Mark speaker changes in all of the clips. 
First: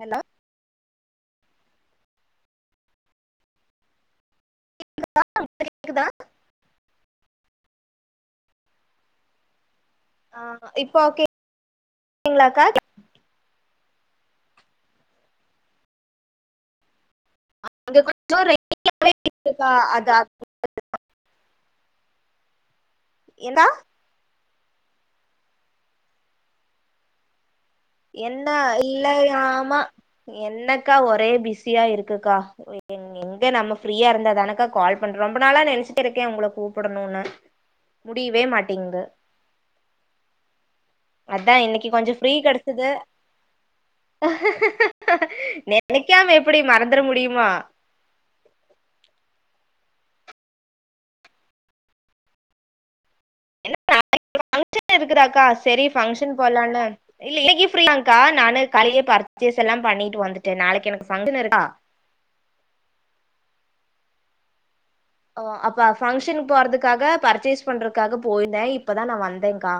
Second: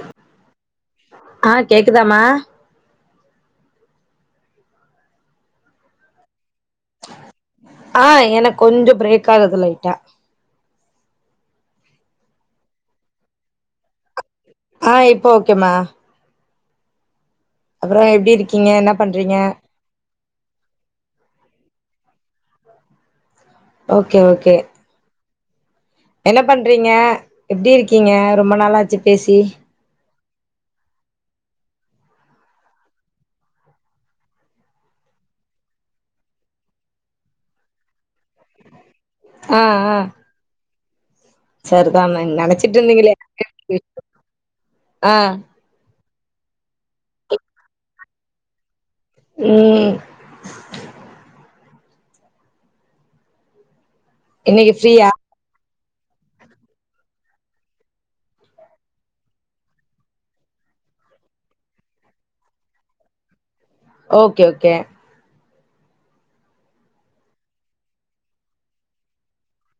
Speaker 1: Hello
Speaker 2: ஆ கேக்குதாமா
Speaker 1: கேகுதா கேகுதா
Speaker 2: ஆ எனக்கு கொஞ்சோ பிரேக் ஆகுது லைட்டா
Speaker 1: ஆ இப்போ ஓகேங்களாக்கா
Speaker 2: ஆ இப்போ ஓகேம்மா அப்றோ எப்டி இருக்கீங்க என்ன பண்றீங்க
Speaker 1: ஆ அத அ எந்தா
Speaker 2: ஓகே ஓகே என்ன பண்றீங்க எப்டி இருக்கீங்க
Speaker 1: என்ன
Speaker 2: ரொம்ப நாளாச்சி பேசி
Speaker 1: இல்லயாமா என்னக்கா ஒரே பிஸியா இருக்குக்கா எங்க நம்ம ஃப்ரீய இருந்தா தானக்கா கால் பண்றோ ரொம்ப நாளா நெனச்சிட்டு இருக்கே உங்கள கூப்டணுனு முடிவே மாட்டேங்து
Speaker 2: ஆ ஆ
Speaker 1: அதா இன்னிக்கு
Speaker 2: சரிதா
Speaker 1: கொஞ்சோ
Speaker 2: நெ
Speaker 1: ஃப்ரீ கெடச்
Speaker 2: நெனச்சிட்டு
Speaker 1: து
Speaker 2: இருந்தீங்களே ஆ
Speaker 1: நெனைக்காம எப்டி மறந்துட முடியுமா
Speaker 2: ம்
Speaker 1: என்ன நாளைக்கு
Speaker 2: இன்னைக்கு
Speaker 1: பங்க்ஷன்
Speaker 2: ஃப்ரீயா
Speaker 1: இருக்கு தாக்கா சரி பங்க்ஷன் போலானு இல்ல இன்னிக்கு ஃபிரீ தாக்கா நானு காலைலே பர்ச்சேஸ் எல்லா பண்ணிட்டு வந்துட்டே நாளைக்கு எனக்கு ஃபங்க்ஷன் இருக்கா
Speaker 2: ஓக்கே ஓக்கே
Speaker 1: ஓ அப்ப பங்க்ஷன் போறதுக்காக பர்ச்சேஸ் பண்றதுக்காக போய்ருந்தே இப்பதா நா வந்தேன்க்கா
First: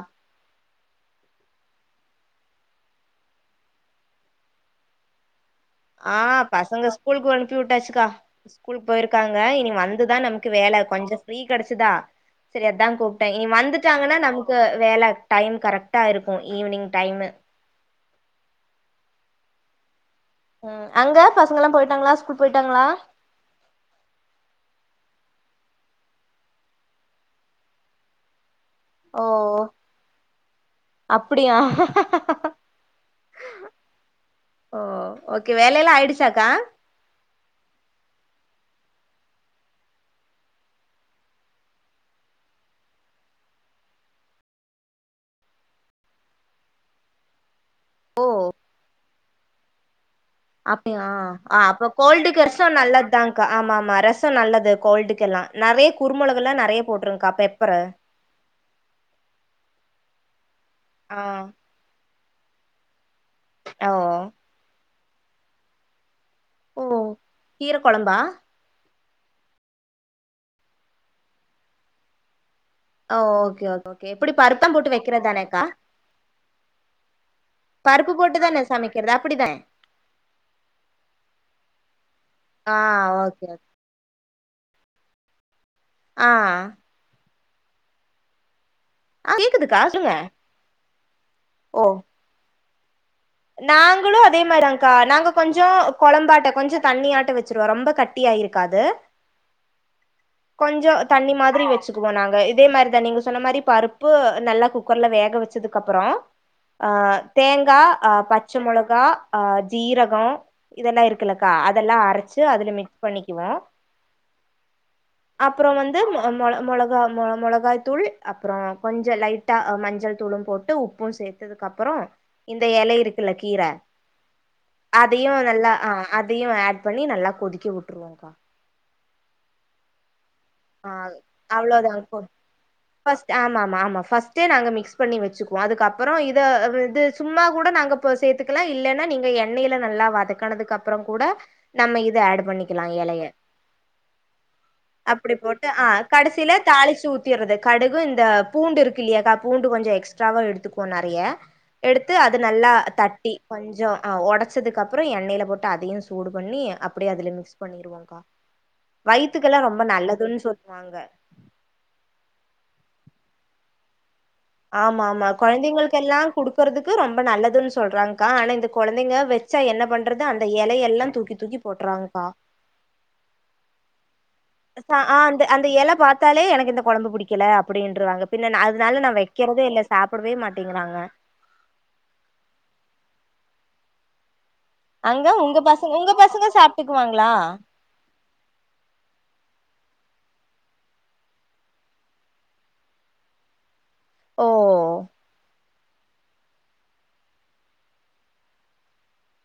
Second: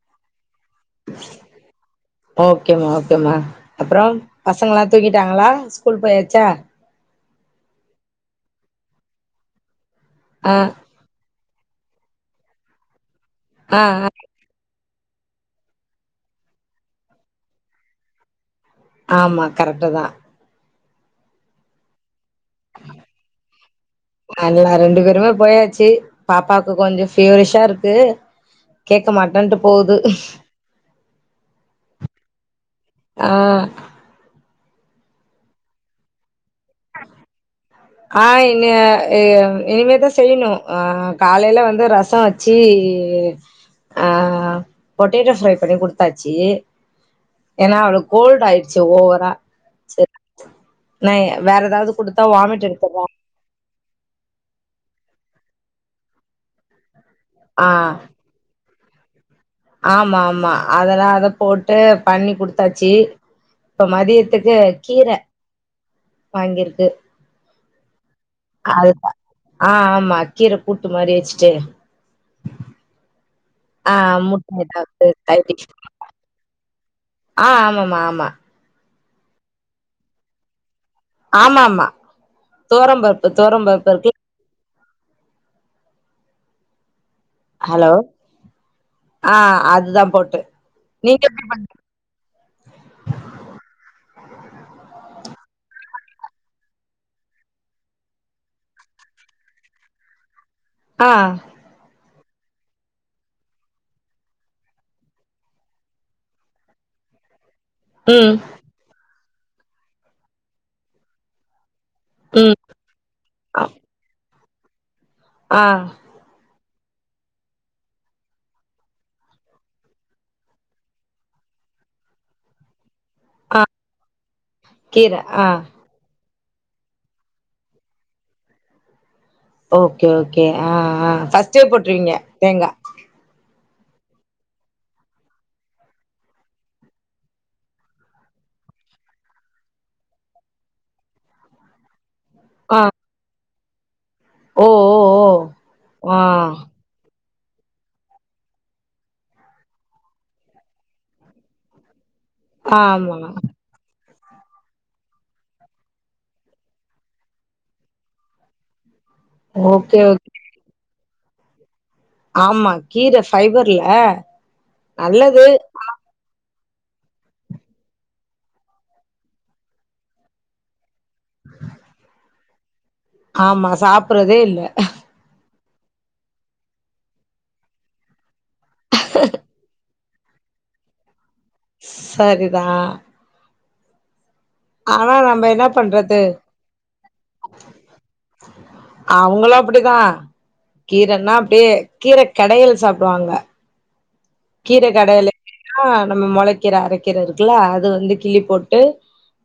Speaker 2: ஓக்கேமா ஓக்கேமா அப்றம் பசங்கல்லா தூங்கிட்டாங்களா ஸ்கூல்
Speaker 1: ஆ
Speaker 2: போயாச்சா
Speaker 1: பசங்க ஸ்கூலுக்கு அனுப்பி வுட்டாச்சுக்கா ஸ்கூலுக்கு போய்ருக்காங்க இனி வந் து தா நமக்கு
Speaker 2: ஆ
Speaker 1: வேல கொஞ்சோ ப்ரீ கிடச்சுதா செரி அதான் கூப்ட்டேன் இனி
Speaker 2: ஆ ஆ
Speaker 1: வந்துட்டாங்கன்னா நமக் வேல டைம் கரெக்டா இருக்கு ஈவினிங் டைமு
Speaker 2: ஆமா கரெக்ட்டு தா
Speaker 1: ம் அங்க பசங்க எல்லா போய்ட்டாங்களா ஸ்கூல் போய்ட்டாங்களா
Speaker 2: அல்ல ரெண்டு பேருமே போயாச்சு பாப்பாக்கு கொஞ்சோ ஃபிவரிஷாருக்கு கேக்க
Speaker 1: ஓ
Speaker 2: மாட்டேன்ட்டு போகுது
Speaker 1: அப்டியா
Speaker 2: ஆ
Speaker 1: ஓ ஓகே வேலையெல்லா ஆய்டுசாக்கா
Speaker 2: ஆ இனி அ இனிமேதா செய்யணு ஆ காலைல வந்து ரசோ வச் சி அ பொட்டேட்டோ ஃப்ரை பண்ணி குடுத்தாச்சி ஏன்னா அவளுக்கு கோல்ட் ஆய்டுச்சு ஓவரா செரி
Speaker 1: அப்டிய ஆ அப்ப கோல்டுக்கு
Speaker 2: வாமிட்
Speaker 1: ரசோ
Speaker 2: எடுத்துடுவா
Speaker 1: நல்லத்தா ஆங்க்கா ஆமா ஆமா ரசோ நல்லது கோல்டுக்கெல்லா நெறய குருமுளகல்லா நெறய போட்ருக்கா
Speaker 2: ஆ
Speaker 1: பெப்பர
Speaker 2: ஆமா ஆமா அதுலா
Speaker 1: ஆ
Speaker 2: அத போட்டு பண்ணி குடுத்தாச்சி இப்ப
Speaker 1: ஓ
Speaker 2: மதியத்துக்கு கீர
Speaker 1: ஓ
Speaker 2: வாங்கிருக்கு
Speaker 1: கீர கொழம்பா
Speaker 2: அ அது ஆ ஆமா கீர கூட்டு மாரி வச்சிட்டு
Speaker 1: ஒ ஓக்கே ஓகே
Speaker 2: ஆ
Speaker 1: ஓகே எப்டி
Speaker 2: முட்ட
Speaker 1: பருத்தம் போட்டு
Speaker 2: ஏதாவது
Speaker 1: வெக்கிற
Speaker 2: சைட்
Speaker 1: தானேக்கா
Speaker 2: டிஷ் ஆ ஆமாமா
Speaker 1: பருப்பு
Speaker 2: ஆமா
Speaker 1: போட்டுதானே சமைக்கிறது அப்டிதானே
Speaker 2: ஆமா ஆமா
Speaker 1: ஆ
Speaker 2: துவரம் பருப்பு
Speaker 1: ஓகே ஓகே
Speaker 2: துவரம் பருப்பு இருக்கு
Speaker 1: ஆ
Speaker 2: ஹலோ ஆ அதுதா போட்டு நீங்க எப்டி பண்வீ
Speaker 1: ஒ நாங்களு அதே மாரிதாங்க்கா நாங்க கொஞ்சோ கொழம்பாட்டோ கொஞ்சோ தண்ணியாட்ட வெச்சிருவோ ரொம்ப கட்டியாயிருக்காது கொஞ்சோ
Speaker 2: ஆ
Speaker 1: தண்ணி மாதிரி வெச் துக்கு போனாங்க இதே மாரிதா நீங்க சொன்ன மாரி பருப்பு நல்லா குக்கர்ல வேக வெச்சதுக்கப்பறோ ஆ தேங்கா
Speaker 2: ம்
Speaker 1: பச்ச முளகா அ ஜீரகோ இதெல்லா இருக்குல்லக்கா அதெல்லா அரச்சி
Speaker 2: ம்
Speaker 1: அதுல மிக்ஸ் பண்ணிக்குவோ
Speaker 2: ஆ ஆ
Speaker 1: அப்றோ வந்து மொள மொளகா மொ மொளகாய்த்தூள் அப்றோ கொஞ்சோ லைட்டா மஞ்சள் தூளு போட்டு உப்பு சேத்து அதுக்கப்றோ இந்த எல இருக்கில்ல
Speaker 2: ஆ
Speaker 1: கீர
Speaker 2: கீர
Speaker 1: அதையு
Speaker 2: ஆ
Speaker 1: நல்லா அ அதையு ஆட் பண்ணி நல்லா கொதிக்க விட்ருவோங்கா
Speaker 2: ஓக்கே ஓக்கே ஆ ஆ ஃபஸ்ட்டே போட்ருவீங்க தேங்கா
Speaker 1: ஃபஸ்ட்டு ஆமா ஆமா ஆமா ஃபர்ஸ்டே நாங்க மிக்ஸ் பண்ணி வெச்சுக்குவோ அதுக்கப்றோ இத அது இது சும்மா கூட நாங்க இப்போ சேத்துக்கலா இல்லனா நீங்க எண்ணெய்ல நல்லா வதக்கனதுக்கப்றோ கூட நம்ப இத அடு
Speaker 2: ஆ
Speaker 1: பண்ணிக்கிலா எலைய
Speaker 2: ஓ ஓ ஓ
Speaker 1: அப்டி போட்டு ஆ கடைசில தாளிச்சி ஊத் த்திற்றது கடுகு இந்த பூண்டுருக்கு இல்லியாக்கா பூண்டு கொஞ்சோ எக்ஸ்ட்ராவா எடுத்துக்குவோ நறைய எடுத்து அது நல்லா
Speaker 2: ஆமா
Speaker 1: தட்டி கொஞ்ச அ ஒடச்சதுக்கப்றோ எண்ணெய்ல போட்டு அதையு சூடு பண்ணி அப்டியே அதுல மிக்ஸ் பண்ணிருவோ க்கா வயித்துக்கெல்லா ரொம்ப
Speaker 2: ஓகே ஓகே
Speaker 1: நல்லதுன் சொல்லுவாங்க
Speaker 2: ஆமா கீர ஃபைபர்ல
Speaker 1: ஆமா ஆமா
Speaker 2: நல்லது
Speaker 1: கொழந்தைங்களுக்கெல்லா குடுக் குறதுக்கு ரொம்ப நல்லதுன்சொல்றாங்க்கா ஆனா இந்த கொழந்தைங்க வெச்சா என்ன பண்றது அந்த எலையெல்லா தூக்கி தூக்கி போட்றாங்க்கா
Speaker 2: ஆமா சாப்புறதே இல்ல
Speaker 1: ஹ அந்த அந்த எல பாத்தாலே எனக்கு இந்த கொழம்பு புடிக்கல அப்டின்றுவாங்க பின்ன நா அ தனால நா வெக்கிறதே இல்ல சாப்புடவே மாட்டேங்குறாங்க
Speaker 2: ஸ் சரிதா ஆனா
Speaker 1: அங்க
Speaker 2: நம்ம
Speaker 1: உங்க
Speaker 2: என்ன
Speaker 1: பசங்க உங்க
Speaker 2: பண்றது
Speaker 1: பசங்க சாப்ட்டுக்குவாங்ளா
Speaker 2: அவுங்களு அப்டிதா கீரன்னா அப்டியே கீர கெடையல் சாப்டுவாங்க
Speaker 1: ஓ
Speaker 2: கீர கடையிலு [unintelligible] நம்ம மொளக்கீர அரக்கீர இருக்குல்ல அது வந்து கிள்ளி போட்டு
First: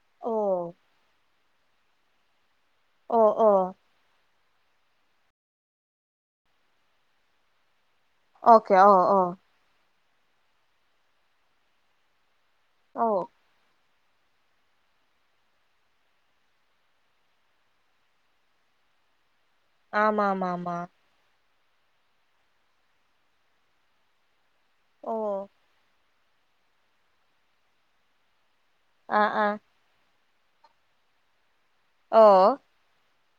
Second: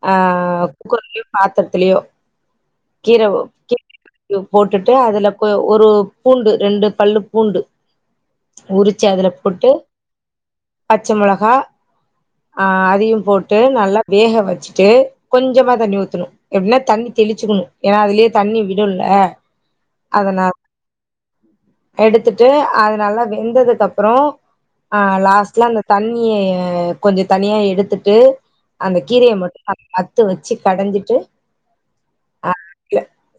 Speaker 2: ஆ
Speaker 1: ஓ
Speaker 2: குக்கர்லியோ பாத்தர்துலியோ
Speaker 1: ஓ
Speaker 2: கீர
Speaker 1: ஓ
Speaker 2: [unintelligible] து போட்டுட்டு அதுல பு ஒரு பூண்டு ரெண்டு பல்லு பூண்டு
Speaker 1: ஓகே ஓ
Speaker 2: உரிச்சு
Speaker 1: ஓ
Speaker 2: அதுல போட்டு பச்ச மொளகா அ
Speaker 1: ஓ
Speaker 2: அதையு போட் டு நல்லா வேக வெச்சுட்டு கொஞ்சமா தண்ணி ஊத்தணு எபின்னா தண்ணி தெளிச்சுக்கணு ஏனா அதுலயே தண்ணி விடுல்ல
Speaker 1: ஆமா ஆமா ஆமா
Speaker 2: எடுத்துட்டு அது நல்லா வெந்ததுக்கு அப்புறோ ஆ
Speaker 1: ஓ
Speaker 2: லாஸ்ட்ல அந்த தண்ணிய கொஞ்சோ தனியா எடுத்துட்டு அந்த
Speaker 1: ஆ
Speaker 2: கீரய
Speaker 1: ஆ
Speaker 2: மட்டு மத்து வச்சு கடஞ்சிட்டு
Speaker 1: ஓ ஓ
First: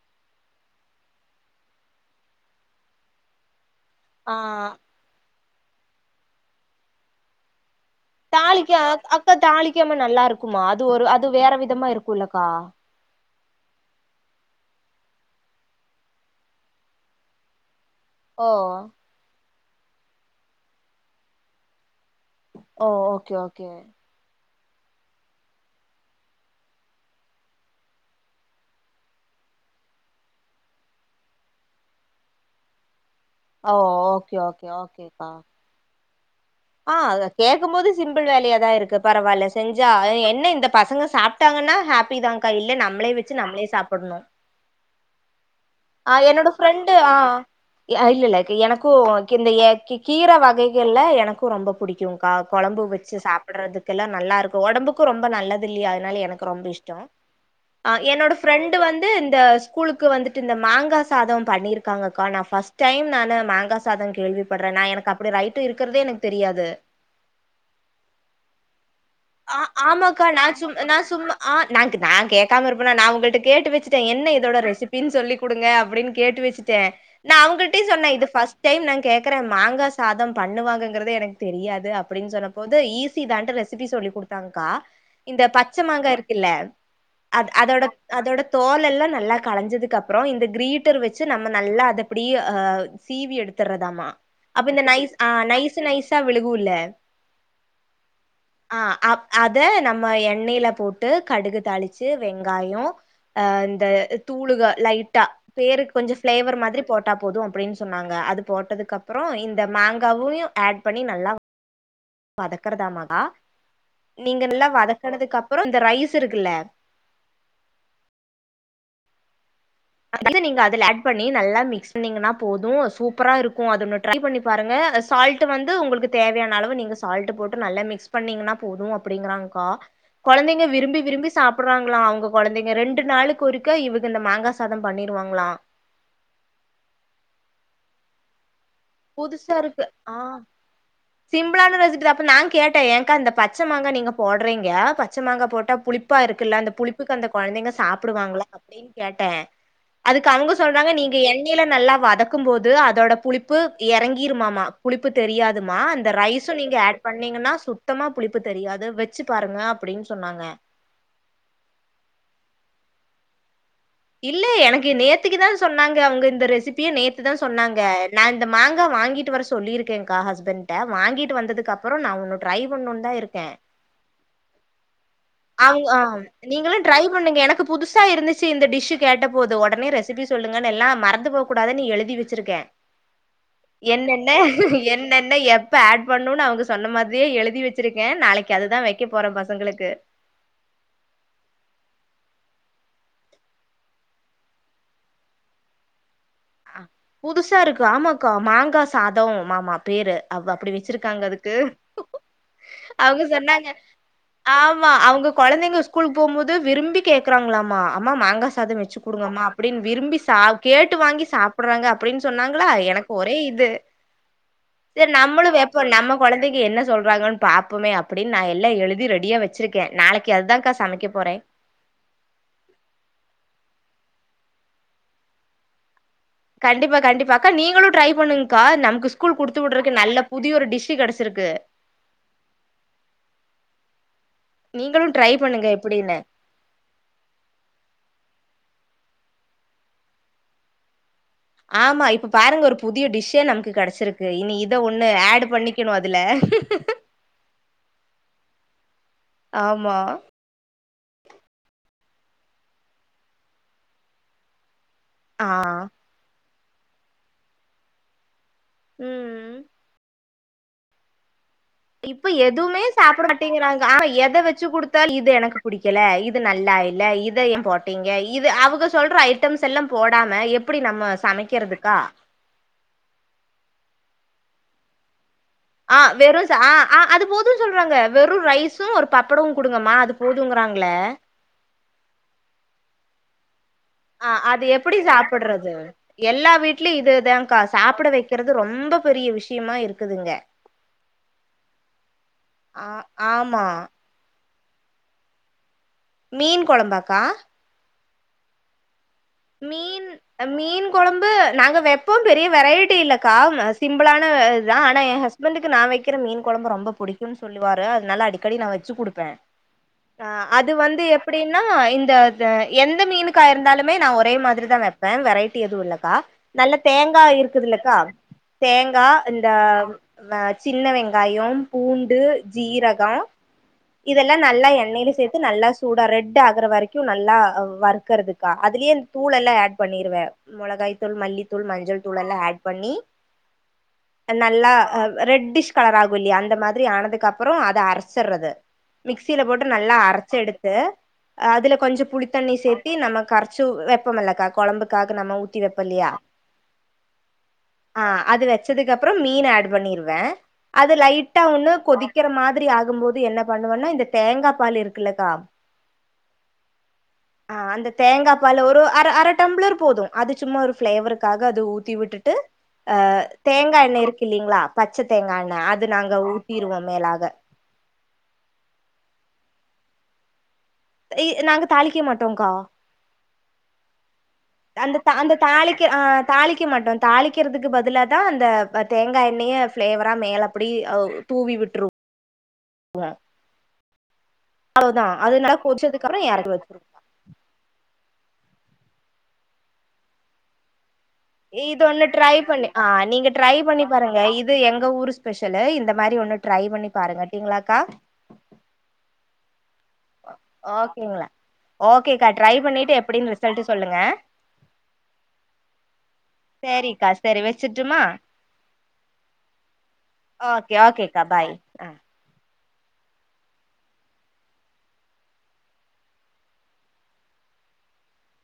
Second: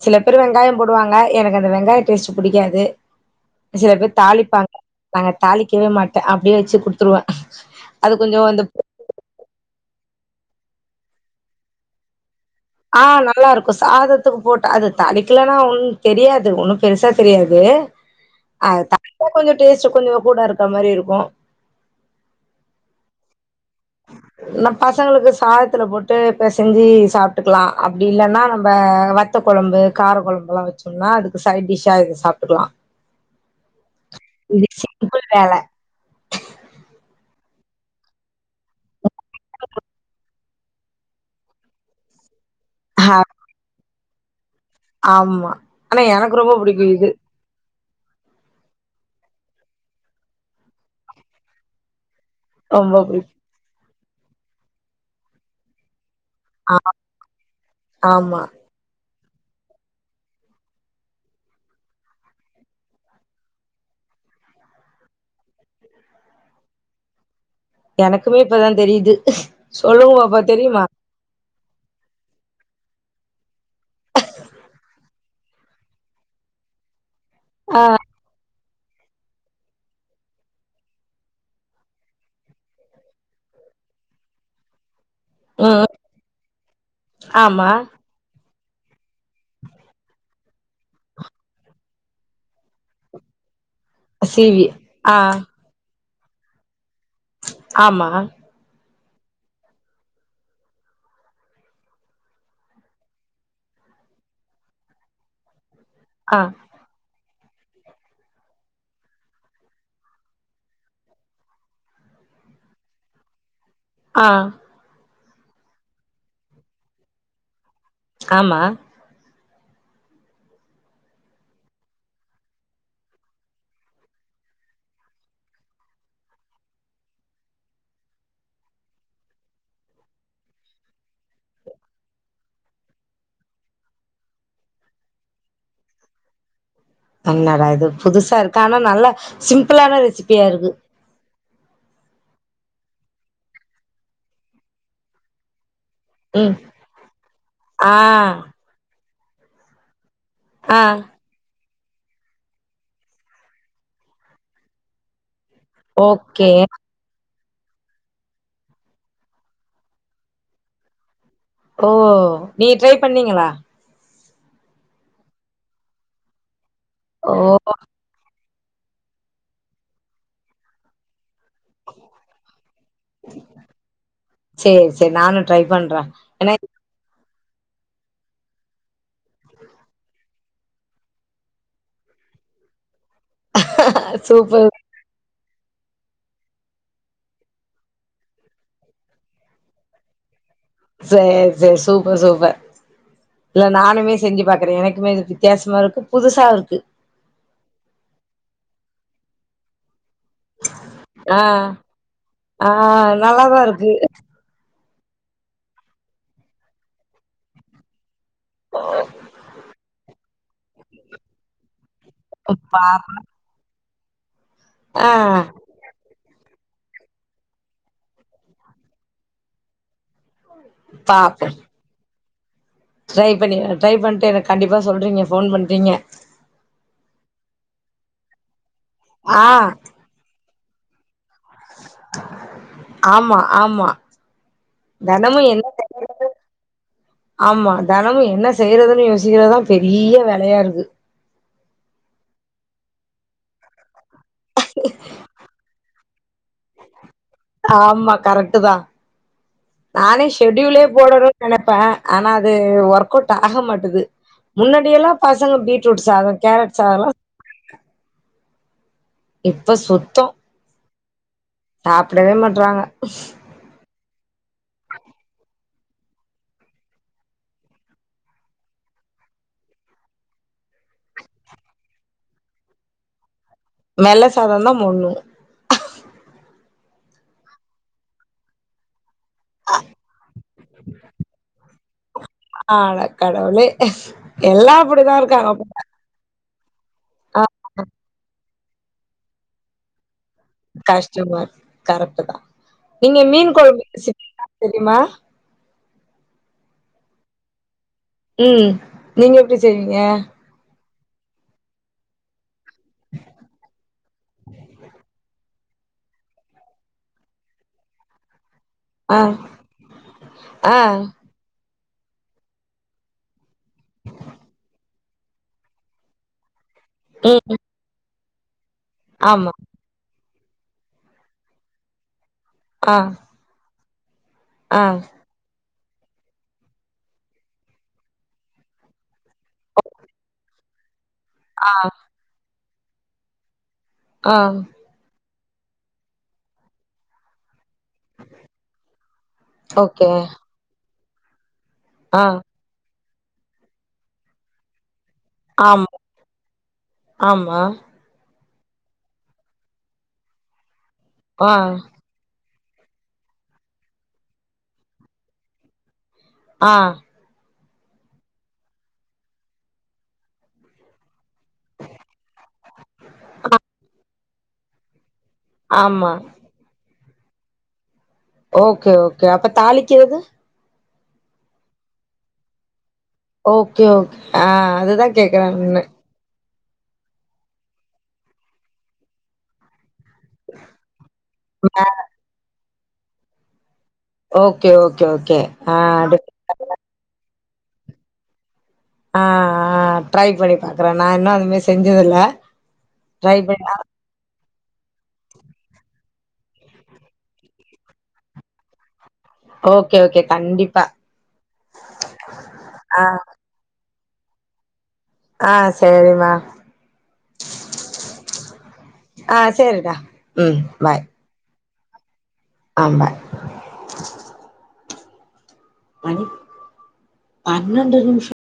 Speaker 2: சில பேரு வெங்காய போடுவாங்க எனக்கு அந்த வெங்காய டேஸ்ட் புடிக்காது சில பேர்
Speaker 1: ஆ
Speaker 2: தாளிப்பாங்க நாங்க தாளிக்கவே மாட்ட அப்டியே வச்சு குடுத்துருவே அது கொஞ்சோ அந்த
Speaker 1: தாளிக்க அக்கா தாளிக்காம நல்லா இருக்குமா அது ஒரு அது வேற விதமா இருக்குல்லக்கா
Speaker 2: ஆ நல்லா இருக்கு சாதத்துக்கு போட்ட அது தாளிக்கலனா ஒன்னு தெரியாது ஒண்ணு பெருசா தெரியாது
Speaker 1: ஓ
Speaker 2: அது தாளிச்சா கொஞ்சோ டேஸ்ட் கொஞ்சோ கூட இருக்க மாரி இருக்கு
Speaker 1: ஓ ஓக்கே ஓக்கே ஓக்
Speaker 2: இல்ல பசங்களுக்கு சாதத்துல போட்டு பெசஞ்சி சாப்ட்டுக்கலா அப்டி இல்லன்னா நம்ப வ த்த கொழம்பு கார கொழம்புல்லா வச்சோம்னா அதுக்கு சைட் டிஷ்ஷா இத சாப்ட்டுக்கலா
Speaker 1: ஓ ஓக்கே ஓக்கே ஓகேக்கா
Speaker 2: வேல.
Speaker 1: ஆ அத கேக்கும் போது சிம்பிள் வேலயாதா இருக்கு பரவாயில்ல செஞ்சா என்ன இந்த பசங்க சாப் ட்டாங்கன்னா ஹாப்பிதான்கா இல்ல நம்மளே
Speaker 2: ஆ
Speaker 1: வச்சு நம்மளே சாப்புணு
Speaker 2: ஆமா. ஆனா
Speaker 1: ஆ
Speaker 2: எனக்கு
Speaker 1: என்னோட
Speaker 2: ரொம்ப புடிக்கும்
Speaker 1: ஃப்ரெண்டு
Speaker 2: இது.
Speaker 1: ஆ அ இல்ல இல்ல எனக்கு கி இந்த கீ கீர வகைகள்லா எனக்கு ரொம்ப புடிக்கு ககா கொழம்பு
Speaker 2: ரொம்ப
Speaker 1: வச்சு
Speaker 2: புடிக்கும்.
Speaker 1: சாப்புடறதுக்குல்லா நல்லா இருக்கு ஒடம்புக்கு ரொம்ப நல்லது இல்லயா அதனால எனக்கு ரொம்ப இஷ்டோ என்னோட
Speaker 2: ஆமா.
Speaker 1: ஃப்ரெண்டு வந்து இந்த ஸ்கூலுக்கு வந்துட்டு இந்த மாங்கா சாதம் பண்ணியிருக்காங்கக்கா நா ஃபஸ்ட் டைம் நானு மாங்கா சாத கேள்வி பட்றே நா எனக்கு அப்டி ரைட்டு இருக்குறதே எனக்கு தெரியாது
Speaker 2: எனக்குமே இப்பதா தெரியுது
Speaker 1: ஆ
Speaker 2: சொல்லுங்க
Speaker 1: ஆமாக்கா
Speaker 2: பாப்பா
Speaker 1: நா சும்
Speaker 2: தெரியுமா?
Speaker 1: நா சும்மா ஆ நாக் நா கேக்காம இருப்பனா நா அவுங்கள்ட்ட கேட்டு வச்சுட்டே என்ன இதோட ரெசிபின்னு சொல்லி குடுங்க அப்டின்னு கேட்டு வச்சுட்ட நா அவுங்கள்ட்டே சொன்னே இது ஃபஸ்ட் டைம் நா கேக்குற மாங்கா சாதம் பண்ணுவாங்கங்கறதே எனக்கு தெரியாது அப்டின்னு சொன்ன போது ஈஸி தான்ட்டு ரெசிப் குடுத்தாங்க்கா இந்த பச்ச
Speaker 2: ம்
Speaker 1: மாங்கா இருக்குல்ல அத்
Speaker 2: ஆமா.
Speaker 1: அதோட அதோட தோல் எல்லா நல்லா கலஞ்சதுக்கு அப்புறோ இந்த கிரீ ட்டர் வச்சு நம்ம நல்லா அத இப்படியே ஆ சீவி எடுத்துறதாம்மா அப்ப இந்த நைஸ் ஆ நைஸு நைஸா விழுகுல
Speaker 2: ஆமா
Speaker 1: ஆ அப் அத நம்ம எண்ணெயில போட்டு கடுகு தாளிச்சு வெங்காயோ ஆ இந்த தூளுகா லைட்டா பேருக்கு கொஞ்சோ
Speaker 2: ஆ
Speaker 1: ஃபிளேவர் மாதிரி போட்டா போதும் அப்டின்னு சொன்னாங்க அது போட்டதுக்கு அப்புறோ இந்த மேங்காவுயு ஆட் பண்ணி நல்லா வதக்கறதாமாக்கா
Speaker 2: ஆ
Speaker 1: நீங்க நல்லா வதக்கனதுக்கு அப்புறோ இந்த ரைஸ் இருக்குல்ல
Speaker 2: ஆமா
Speaker 1: அதுல நீங்க அதுல ஆட் பண்ணி நல்லா மிக்ஸ் பண்ணீங்கன்னா போதும் சூப்பரா இருக்கு அது ஒன்னு ட்ரை பண்ணி பாருங்க ஆ சால்ட்டு வந்து உங்களுக்கு தேவையான அளவு நீங்க சால்ட்டு போட்டு நல்ல மிக்ஸ் பண்ணீங்கன்னா போது அப் அப்டிங்கறாங்க்கா கொழந்தைங்க விரும்பி விரும்பி சாப்புட்றாங்களா அவுங்க கொழந்தைங்க ரெண்டு நாளுக்கு ஒருக்க இவங்க இந்த மாங்கா சாத பண்ணிருவாங்களா
Speaker 2: என்னடா இது புதுசா இருக்கு ஆனா நல்ல
Speaker 1: புதுசா இருக்கு
Speaker 2: சிம்பிளான
Speaker 1: ஆ
Speaker 2: ரெசிப்பியா இருக்கு
Speaker 1: சிம்பிளான ரெசிப்பி தா அப்ப நா கேட்ட ஏன்கா இந்த பச்ச மாங்கா நீங்க போட்றீங்க பச்ச மாங்கா போட்டா புளிப் ப்பா
Speaker 2: ம்
Speaker 1: இருக்குல்ல அந்த புளிப்புக்கு அந்த கொழந்தைங்க
Speaker 2: ஆ
Speaker 1: சாப்டுவாங்களா அப்டின்னு கேட்டே அதுக்கு அவுங்க
Speaker 2: ஆ
Speaker 1: சொல்றாங்க நீங்க எண்ணெயில நல்லா வதக்கும் போது அதோட புளிப்பு எறங்கிருமாமா புளிப்பு தெரியாதுமா அந்த
Speaker 2: ஓகே
Speaker 1: ரைஸும் நீங்க ஆட் பண்ணீங்கன்னா சுத்தமா புளிப்பு தெரியாது வச்சு பாருங்க அப்டின்னு சொன்னாங்க
Speaker 2: ஓ நீங்க ட்ரை பண்ணீங்களா
Speaker 1: இல்லையே எனக்கு நேத்திக்கு தா சொன்னாங்க அவுங்க இந்த ரெசிப்பியே நேத்துதா
Speaker 2: ஓ
Speaker 1: சொன்னாங்க நா இந்த மாங்கா வாங்கிட்டு வர சொல்லி இருக்கேன்க்கா ஹஸ்பண்ட்ட வாங்கிட்டு வந்ததுக் கப்பற நா ஒன்னு ட்ரை பண்ணுன்னு தா இருக்கே
Speaker 2: சேரி சேரி நானு ட்ரை
Speaker 1: அவங்க ஆ
Speaker 2: பண்ற ஏன்னா
Speaker 1: நீங்களும் ட்ரை பண்ணுங்க எனக்கு புதுசா இருந்துச்சு இந்த டிஷ்ஷு கேட்ட போது ஒடனே ரெசிபி சொல்லுங்கனுல்லா மறந்து போக் கூடாதுனு எழுதி வச் சுருக்கே என்னென்ன
Speaker 2: சூப்பர்
Speaker 1: என்னென்ன எப் ப ஆட் பண்ணுன்னு அவுங்க சொன்ன மாதிரியே எழுதி வச்சுருக்கே நாளைக்கு அதுதா வக்கப் போறே பசங்களுக்கு
Speaker 2: சேரி சேரி சூப்பர் சூப்பர் இல்ல நானுமே செஞ்சு பாக்குறே எனக்குமே இது வித்தியாசமா இருக்கு புதுசா இருக்
Speaker 1: அ, புதுசா இருக்கு ஆமாக்கா மாங்கா சாதமாமா பேரு அவ அப்டி வச்சுருக் காங்க
Speaker 2: ஆ
Speaker 1: அதுக்கு
Speaker 2: ஆ
Speaker 1: அவுங்க
Speaker 2: நல்லாதா
Speaker 1: சொன்னாங்க
Speaker 2: இருக்கு
Speaker 1: ஆமா அவுங்க கொழந்தைங்க ஸ்கூலுக்கு போம் போது விரும்பி கேக்குறாங்களாமா அம்மா மாங்கா சாத வச்சு குடுங்கம்மா அப்டின்னு விரும்பி சா கேட்டு வாங்கி சாப்புடுறாங்க அப்டின்னு சொன்னாங்களா எனக்கு
Speaker 2: பாப்போ
Speaker 1: ஒரே இது
Speaker 2: ஆ
Speaker 1: சேரி நம்மளு இப்ப நம்ம கொழந்தைக்கு என்ன சொல்றாங்கன்னு பாப்போமே அப்டின்னு நா எல்லா எழுதி ரெடியா வச்சுருக்கே நாளைக் கி அதுதான்கா சமைக்க போறே
Speaker 2: பாப்போ ட்ரை பண்ணி ட்ரை பண்ணிட்டு எனக்கு கண்டிப்பா சொல்றீங்க ஃபோன் பண்றீங்க
Speaker 1: கண்டிப்பா கண்டிப்பா அக்கா நீங்களு ட்ரை பண்ணுங்க்கா நமக்கு ஸ்கூல் குடுத்து
Speaker 2: ஆ
Speaker 1: விடுறதுக்கு நல்ல புதிய ஒரு டிஷ்ஷு கெடச் சிருக்கு
Speaker 2: ஆமா ஆமா
Speaker 1: நீங்களு ட்ரை
Speaker 2: தெனமும் என்ன
Speaker 1: பண்ணுங்க எப்டின்னு
Speaker 2: தெனந்தென ஆமா தெனமு என்ன செய்யறதுன்னு யோசிக்கிறது தான் பெரிய வேலயா இருக்கு
Speaker 1: ஆமா இப்ப பாருங்க ஒரு புதிய டிஷ்ஷே நமக்கு கடைச்சிருக்கு இனி இ ந்த ஒண்ணு அடு பண்ணிக்கணு அதுல
Speaker 2: ஆமா கரெக்ட்டு தா
Speaker 1: ஆமா
Speaker 2: நானே ஷெடியூலே போடறு நெனப்பே ஆனா அது ஒர்க் அவுட் ஆக மாட்டுது முன்னாடியெல்லா
Speaker 1: ஆ
Speaker 2: பசங்க பீட்ரூட் சாதோ கேரட் சாதோ
Speaker 1: ம்
Speaker 2: இப்ப சுத்தோ
Speaker 1: இப்ப
Speaker 2: சாப்டவே
Speaker 1: எதுவுமே
Speaker 2: மாட்றாங்க
Speaker 1: சாப்புட மாட்டேங்கறாங்க ஆ எத வச்சு குடுத்தா இது எனக்கு புடிக்கல இது நல்லா இல்ல இத ஏ போட்டீங்க இது அவுங்க சொல்ற ஐட்டம்ஸ் எல்லாம் போடாம எப் புடி நம்ம சமைக்கறதுக்கா
Speaker 2: வெள்ள சாதம் தா போண்ணு
Speaker 1: ஆ வெறு சா ஆ ஆ அது போது சொல்றாங்க வெறு ரைஸ் ஸு ஒரு பப்படம் குடுங்கமா அது போதுங்கறாங்கள
Speaker 2: ஆட கடவுளே
Speaker 1: ஆ அது
Speaker 2: எல்லா
Speaker 1: எப்டி
Speaker 2: அப்புடிதா இருக்காங்க அப்போ
Speaker 1: சாப்புட்றது எல்லா வீட்லயு இதே தாங்கா சாப்புட வெக்கிறது ரொம்ப பெரிய விஷியமா இருக்குதுங்க
Speaker 2: கஸ்டமா கரெக்ட்டு தா
Speaker 1: ஆ
Speaker 2: நீங்க மீன்
Speaker 1: ஆமா
Speaker 2: கொழம்பு செய்வீங்களா தெரியுமா
Speaker 1: மீன் கொழம்பாக்கா
Speaker 2: ம் நீங்க எப்டி செய்வீங்க
Speaker 1: மீன் அ மீன் குழம்பு நாங்க வெப் போ பெரிய வெரைட்டி இல்லக்கா வ சிம்புளான இது தா ஆனா ஏ ஹஸ் பண்டுக்கு நா வக்கிற மீன் குழம்ப ரொம்ப புடிக்குனு சொல்லுவாரு அதுனால அடிக்கடி நா வ ச்சு
Speaker 2: ஆ
Speaker 1: குடுப்ப அது
Speaker 2: ஆ
Speaker 1: வந்து எ ப்டின்னா இந்தத எந்த மீனுக்காக இருந்தாலுமே நா ஒ ரே மாரி தா வெப்பே வெரைட்டி எது இல்லக்கா நல்ல தேங்கா
Speaker 2: ம்
Speaker 1: இருக்குது இல்லக்கா தேங்கா இந்த
Speaker 2: ஆமா
Speaker 1: ஆ வ சின்ன வெங்காயம் பூண்டு
Speaker 2: ஆ
Speaker 1: ஜீரகோ இதெல்லா நல்ல
Speaker 2: ஆ
Speaker 1: எண்ணெய்ல சேத் து நல்லா சூடா ரெட்டு் ஆகுற வரைக்கூ நல்லா அ வக்கறதுக்கா அதுலயே தூள் எல்லா ஆட் பண்ணிருவ முளகாய் தூள் மல்லித்தூள்
Speaker 2: ஆ
Speaker 1: மஞ்சள் தூள் எல்லா ஆட் பண்ணி அ
Speaker 2: ஆ
Speaker 1: நல்லா அவ் ரெட்டிஷ் கலர் ஆகு இல்லயா அந்த மாதிரி ஆனதுக்கப்பறோ அத அரச் சறது மிக்சில போட்டு நல்லா
Speaker 2: ஓகே
Speaker 1: அரச்செடுத்து அதுல கொஞ்சோ
Speaker 2: ஆ
Speaker 1: புளித்தண்ணி சேத் தி நம்ம கரச்சு வெப்போமில்லக்கா கொழம்புக்காக நம்ம ஊத்தி
Speaker 2: ஆமா
Speaker 1: வெப்பல்லியா
Speaker 2: ஆமா
Speaker 1: ஆ அது வச்சதுக்கப்றோ மீன் அட் பண்ணிருவ அது லைட்டா
Speaker 2: ஆ
Speaker 1: ஒண்ணு கொதி க்கிற மாதிரி ஆகும்போது என்ன பண்ணுவனா இந்த தேங்கா பால் இருக்குல்லக்கா
Speaker 2: ஆ
Speaker 1: ஆ அந்த தேங்கா பால் ஒரு அர அர டம்ப்ளர் போது அது சும்மா ஒரு ஃப்ளேவர் காக அது ஊத்தி விட்டுட்டு அ தேங்கா எண்ண இருக்கு இல்லீங்ளா பச்ச தேங்கா எண் ண அது
Speaker 2: ஆமா
Speaker 1: நாங்க ஊத்திருவோ மேலாக
Speaker 2: ஓக்கே ஓக்கே அப்ப தாளிக்கியது
Speaker 1: இ நாங்க தாளிக்க மாட்டோங்க்கா
Speaker 2: ஓக்கே ஓக் ஆ
Speaker 1: அந்த
Speaker 2: அதுதா
Speaker 1: த அந்த
Speaker 2: கேக்கு எப்ன்னு
Speaker 1: தாளிக்க ஆ தாளிக்க மாட்டோ தாளிக்கறதுக்கு பதிலா தா‌ அந்த தேங்கா ப எண்ணெய ஃப்ளேவரா மேல அப்டி அவ் தூவி
Speaker 2: ஆ
Speaker 1: விட்டுரு ங்க
Speaker 2: ஓகே ஓகே
Speaker 1: அவ்ளோதா அது
Speaker 2: ஓகே
Speaker 1: நல்லா
Speaker 2: ஆ
Speaker 1: கொதிச்சதுக்கப்றோ எறக்கி
Speaker 2: டிஃப்ரெண்ட்டா
Speaker 1: வச்சிரு
Speaker 2: ஆ ஆ ட்ரை பண்ணி பாக்குறே நா இன்னூ அந்தமேரி
Speaker 1: இது ஒண்ணு
Speaker 2: செஞ்சதில்ல
Speaker 1: ட்ரை பண்ணி ஆ நீங்க
Speaker 2: ட்ரை பண்ணி ஆ
Speaker 1: பாருங்க இது எங்க ஊரு ஸ்பெஷலு இந்த மாரி ஒண்ணு ட்ரை பண்ணி பாருங்க ஓக்கோங் ளாக்கா
Speaker 2: ஓ கே ஓக்கே
Speaker 1: ஓ ஓகேங்ளா ஓகேக்கா ட்ரை பண்ணிட்டு
Speaker 2: ஆ
Speaker 1: எப்டின்‌ ரிசல்ட் சொல்லுங்க
Speaker 2: ஆ சேரிம்மா
Speaker 1: சேரிக்கா சேரி வெச்சிர்டுமா
Speaker 2: ஆ சேரிடா
Speaker 1: ஓ
Speaker 2: ம்
Speaker 1: கே ஓகேக்கா பாய் ஆ
Speaker 2: ஆம்மா மணி பன்னெண்டு நிமிஷோ